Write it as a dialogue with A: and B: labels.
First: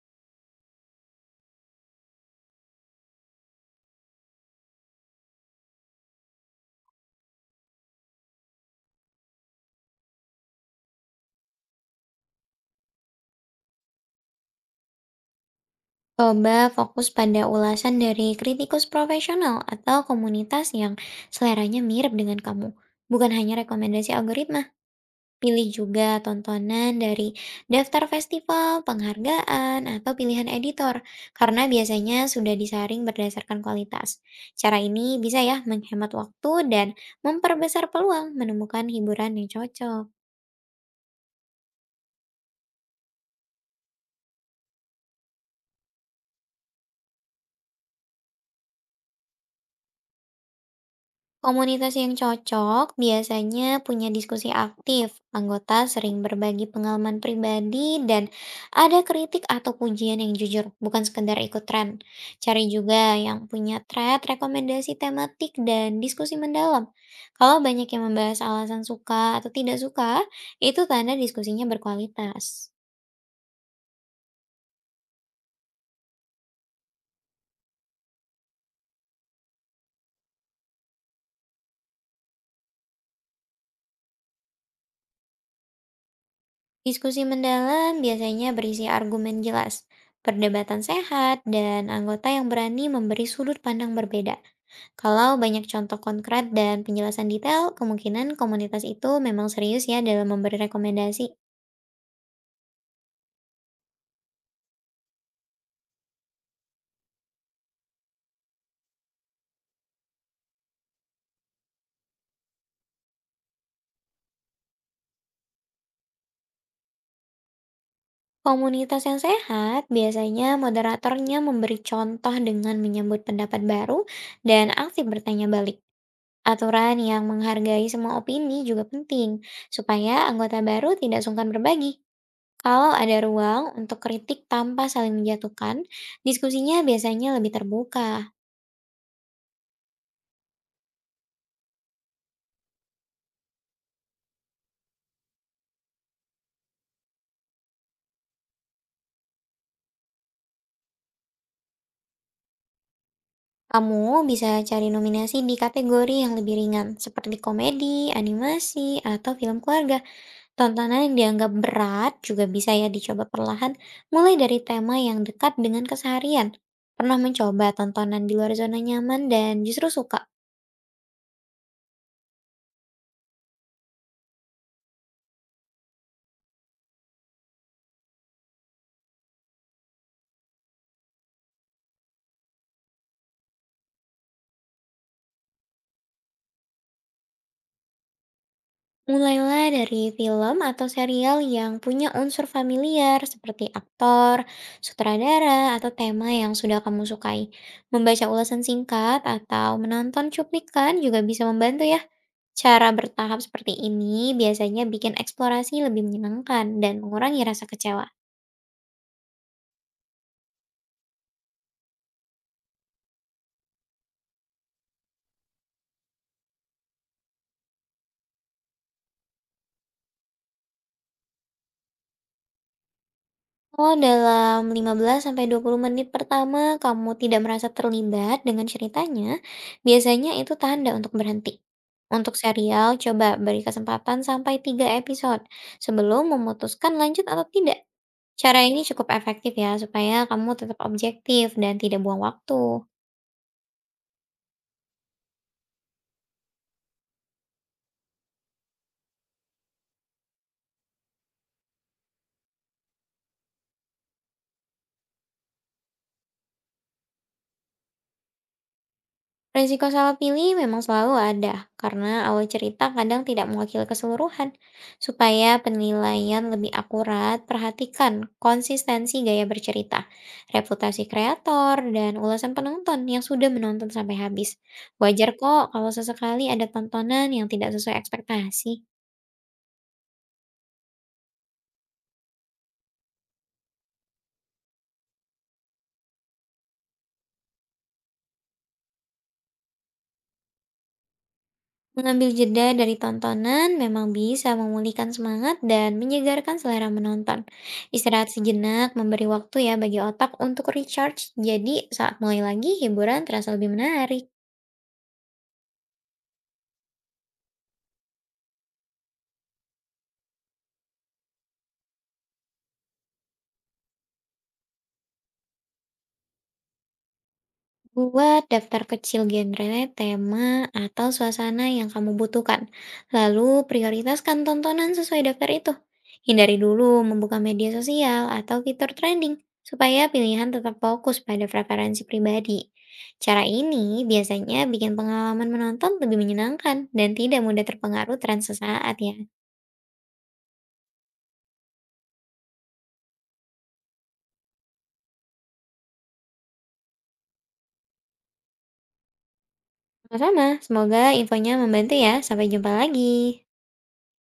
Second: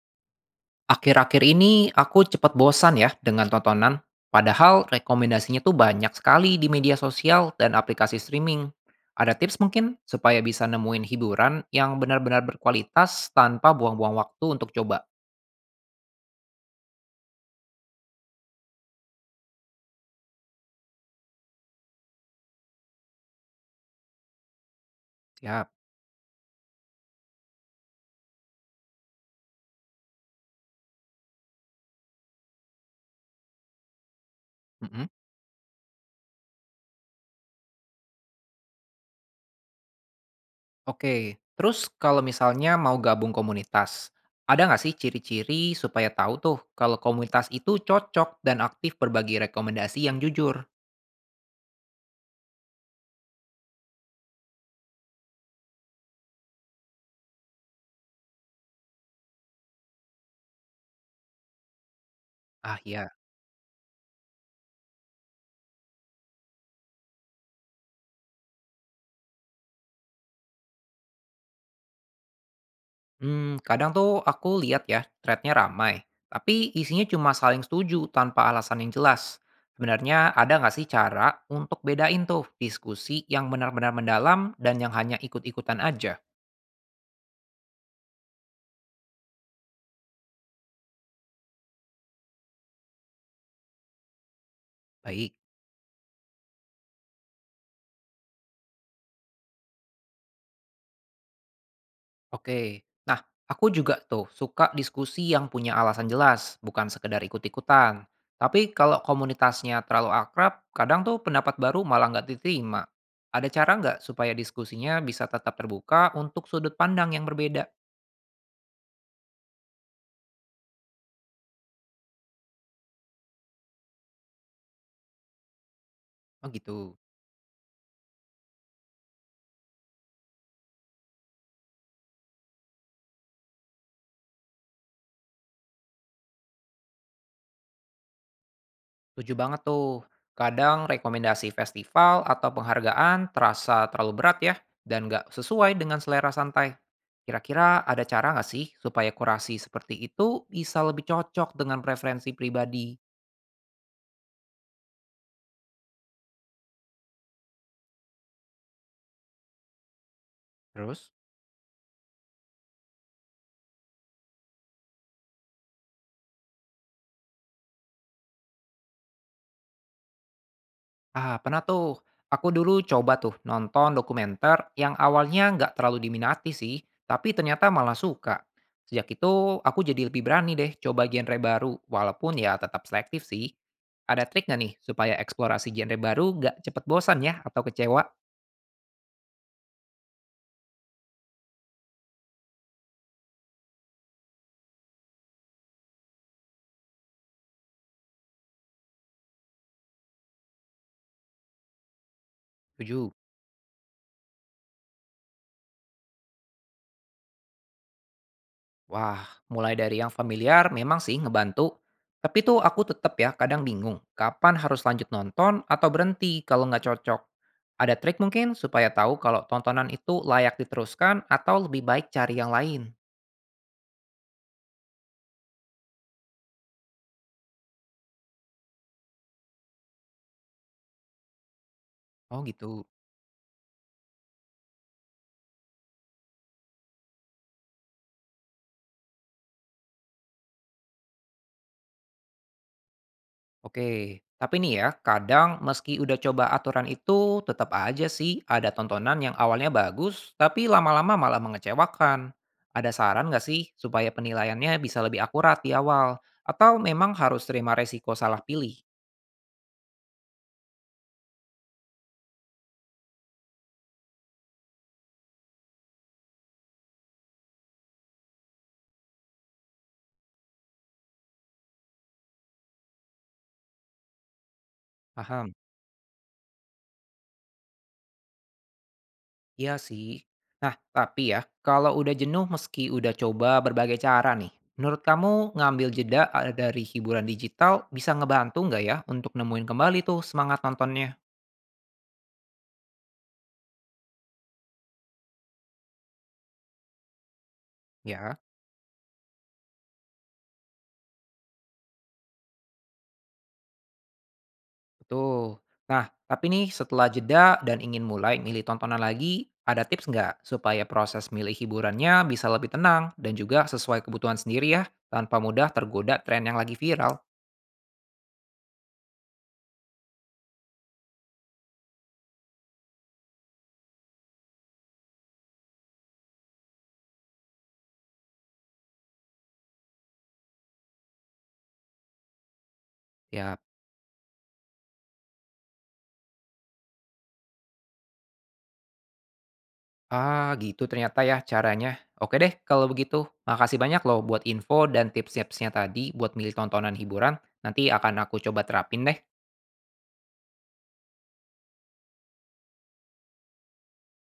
A: Akhir-akhir ini aku cepat bosan ya dengan tontonan, padahal rekomendasinya tuh banyak sekali di media sosial dan aplikasi streaming. Ada tips mungkin supaya bisa nemuin hiburan yang benar-benar berkualitas tanpa buang-buang waktu untuk coba.
B: Coba fokus pada ulasan dari kritikus profesional atau komunitas yang seleranya mirip dengan kamu. Bukan hanya rekomendasi algoritma, pilih
A: Ya,
B: juga tontonan dari daftar festival, penghargaan, atau pilihan editor, karena biasanya sudah disaring berdasarkan kualitas. Cara
A: mm-mm.
B: ini bisa ya menghemat waktu dan memperbesar peluang menemukan hiburan yang cocok.
A: Oke. Terus kalau misalnya mau gabung komunitas, ada nggak sih ciri-ciri supaya tahu tuh kalau komunitas itu cocok dan aktif berbagi rekomendasi yang jujur?
B: Komunitas yang cocok biasanya punya diskusi aktif, anggota sering berbagi pengalaman pribadi, dan ada kritik atau pujian yang jujur, bukan sekedar ikut tren. Cari
A: Ah ya.
B: juga yang punya thread, rekomendasi tematik, dan diskusi mendalam. Kalau banyak yang membahas alasan suka atau tidak suka, itu tanda diskusinya berkualitas.
A: Hmm, kadang tuh aku lihat ya, threadnya ramai, tapi isinya cuma saling setuju tanpa alasan yang jelas. Sebenarnya ada nggak sih cara untuk bedain tuh diskusi yang benar-benar mendalam dan yang hanya ikut-ikutan aja?
B: Diskusi mendalam biasanya berisi argumen jelas, perdebatan sehat, dan anggota yang berani memberi sudut pandang berbeda. Kalau
A: Baik,
B: banyak contoh konkret dan penjelasan detail, kemungkinan komunitas itu memang serius ya dalam memberi rekomendasi.
A: oke. Nah, aku juga tuh suka diskusi yang punya alasan jelas, bukan sekedar ikut-ikutan. Tapi kalau komunitasnya terlalu akrab, kadang tuh pendapat baru malah nggak diterima. Ada cara nggak supaya diskusinya bisa tetap terbuka untuk sudut pandang yang berbeda?
B: Komunitas yang sehat biasanya moderatornya memberi contoh dengan menyambut pendapat baru dan aktif bertanya balik.
A: Oh
B: Aturan
A: gitu,
B: yang menghargai semua opini juga penting, supaya anggota baru tidak sungkan berbagi. Kalau ada ruang untuk kritik tanpa saling menjatuhkan, diskusinya biasanya lebih terbuka.
A: setuju banget tuh. Kadang rekomendasi festival atau penghargaan terasa terlalu berat ya, dan nggak sesuai dengan selera santai. Kira-kira ada cara nggak sih supaya kurasi seperti itu bisa lebih cocok dengan preferensi pribadi?
B: Kamu bisa cari nominasi di kategori yang lebih ringan, seperti komedi, animasi, atau film keluarga. Tontonan
A: Terus?
B: yang dianggap berat juga bisa ya dicoba perlahan, mulai dari tema yang dekat dengan keseharian. Pernah mencoba tontonan di luar zona nyaman dan justru suka.
A: Ah, pernah tuh. Aku dulu coba tuh nonton dokumenter yang awalnya nggak terlalu diminati sih, tapi ternyata malah suka. Sejak itu, aku jadi lebih berani deh coba genre baru, walaupun ya tetap selektif sih. Ada trik nggak nih supaya eksplorasi genre baru nggak cepet bosan ya atau kecewa?
B: Mulailah dari film atau serial yang punya unsur familiar seperti aktor, sutradara, atau tema yang sudah kamu sukai. Membaca ulasan singkat atau menonton cuplikan juga bisa membantu ya. Cara
A: Setuju.
B: bertahap seperti ini biasanya bikin eksplorasi lebih menyenangkan dan mengurangi rasa kecewa.
A: Wah, mulai dari yang familiar memang sih ngebantu. Tapi tuh aku tetap ya kadang bingung kapan harus lanjut nonton atau berhenti kalau nggak cocok. Ada trik mungkin supaya tahu kalau tontonan itu layak diteruskan atau lebih baik cari yang lain.
B: Oh, dalam 15 sampai 20 menit pertama kamu tidak merasa terlibat dengan ceritanya, biasanya itu tanda untuk berhenti. Untuk
A: Oh gitu.
B: serial, coba beri kesempatan sampai 3 episode sebelum memutuskan lanjut atau tidak. Cara ini cukup efektif ya, supaya kamu tetap objektif dan tidak buang waktu.
A: Oke, tapi nih ya, kadang meski udah coba aturan itu, tetap aja sih ada tontonan yang awalnya bagus, tapi lama-lama malah mengecewakan. Ada saran nggak sih supaya penilaiannya bisa lebih akurat di awal? Atau memang harus terima resiko salah pilih?
B: Resiko salah pilih memang selalu ada, karena awal cerita kadang tidak mewakili keseluruhan. Supaya penilaian lebih akurat, perhatikan konsistensi gaya bercerita, reputasi kreator, dan ulasan penonton yang sudah menonton sampai habis. Wajar
A: Paham?
B: kok kalau sesekali ada tontonan yang tidak sesuai ekspektasi.
A: Iya sih. Nah, tapi ya, kalau udah jenuh meski udah coba berbagai cara nih, menurut kamu ngambil jeda dari hiburan digital bisa ngebantu nggak ya untuk nemuin kembali tuh semangat nontonnya?
B: Mengambil jeda dari tontonan memang bisa memulihkan semangat dan menyegarkan selera menonton. Istirahat
A: Ya.
B: sejenak memberi waktu ya bagi otak untuk recharge, jadi saat mulai lagi hiburan terasa lebih menarik.
A: Betul. Nah, tapi nih setelah jeda dan ingin mulai milih tontonan lagi, ada tips nggak supaya proses milih hiburannya bisa lebih tenang dan juga sesuai kebutuhan sendiri ya, tanpa mudah tergoda tren yang lagi viral?
B: Buat daftar kecil genre, tema, atau suasana yang kamu butuhkan. Lalu prioritaskan tontonan sesuai daftar itu. Hindari dulu membuka media sosial atau fitur trending, supaya pilihan tetap fokus pada preferensi pribadi. Cara
A: Ya,
B: ini biasanya bikin pengalaman menonton lebih menyenangkan dan tidak mudah terpengaruh tren sesaat ya.
A: ah gitu ternyata ya caranya. Oke deh, kalau begitu. Makasih banyak loh buat info dan tips-tipsnya tadi buat milih tontonan hiburan. Nanti akan aku coba terapin deh.
B: Sama-sama, semoga infonya membantu ya. Sampai jumpa lagi.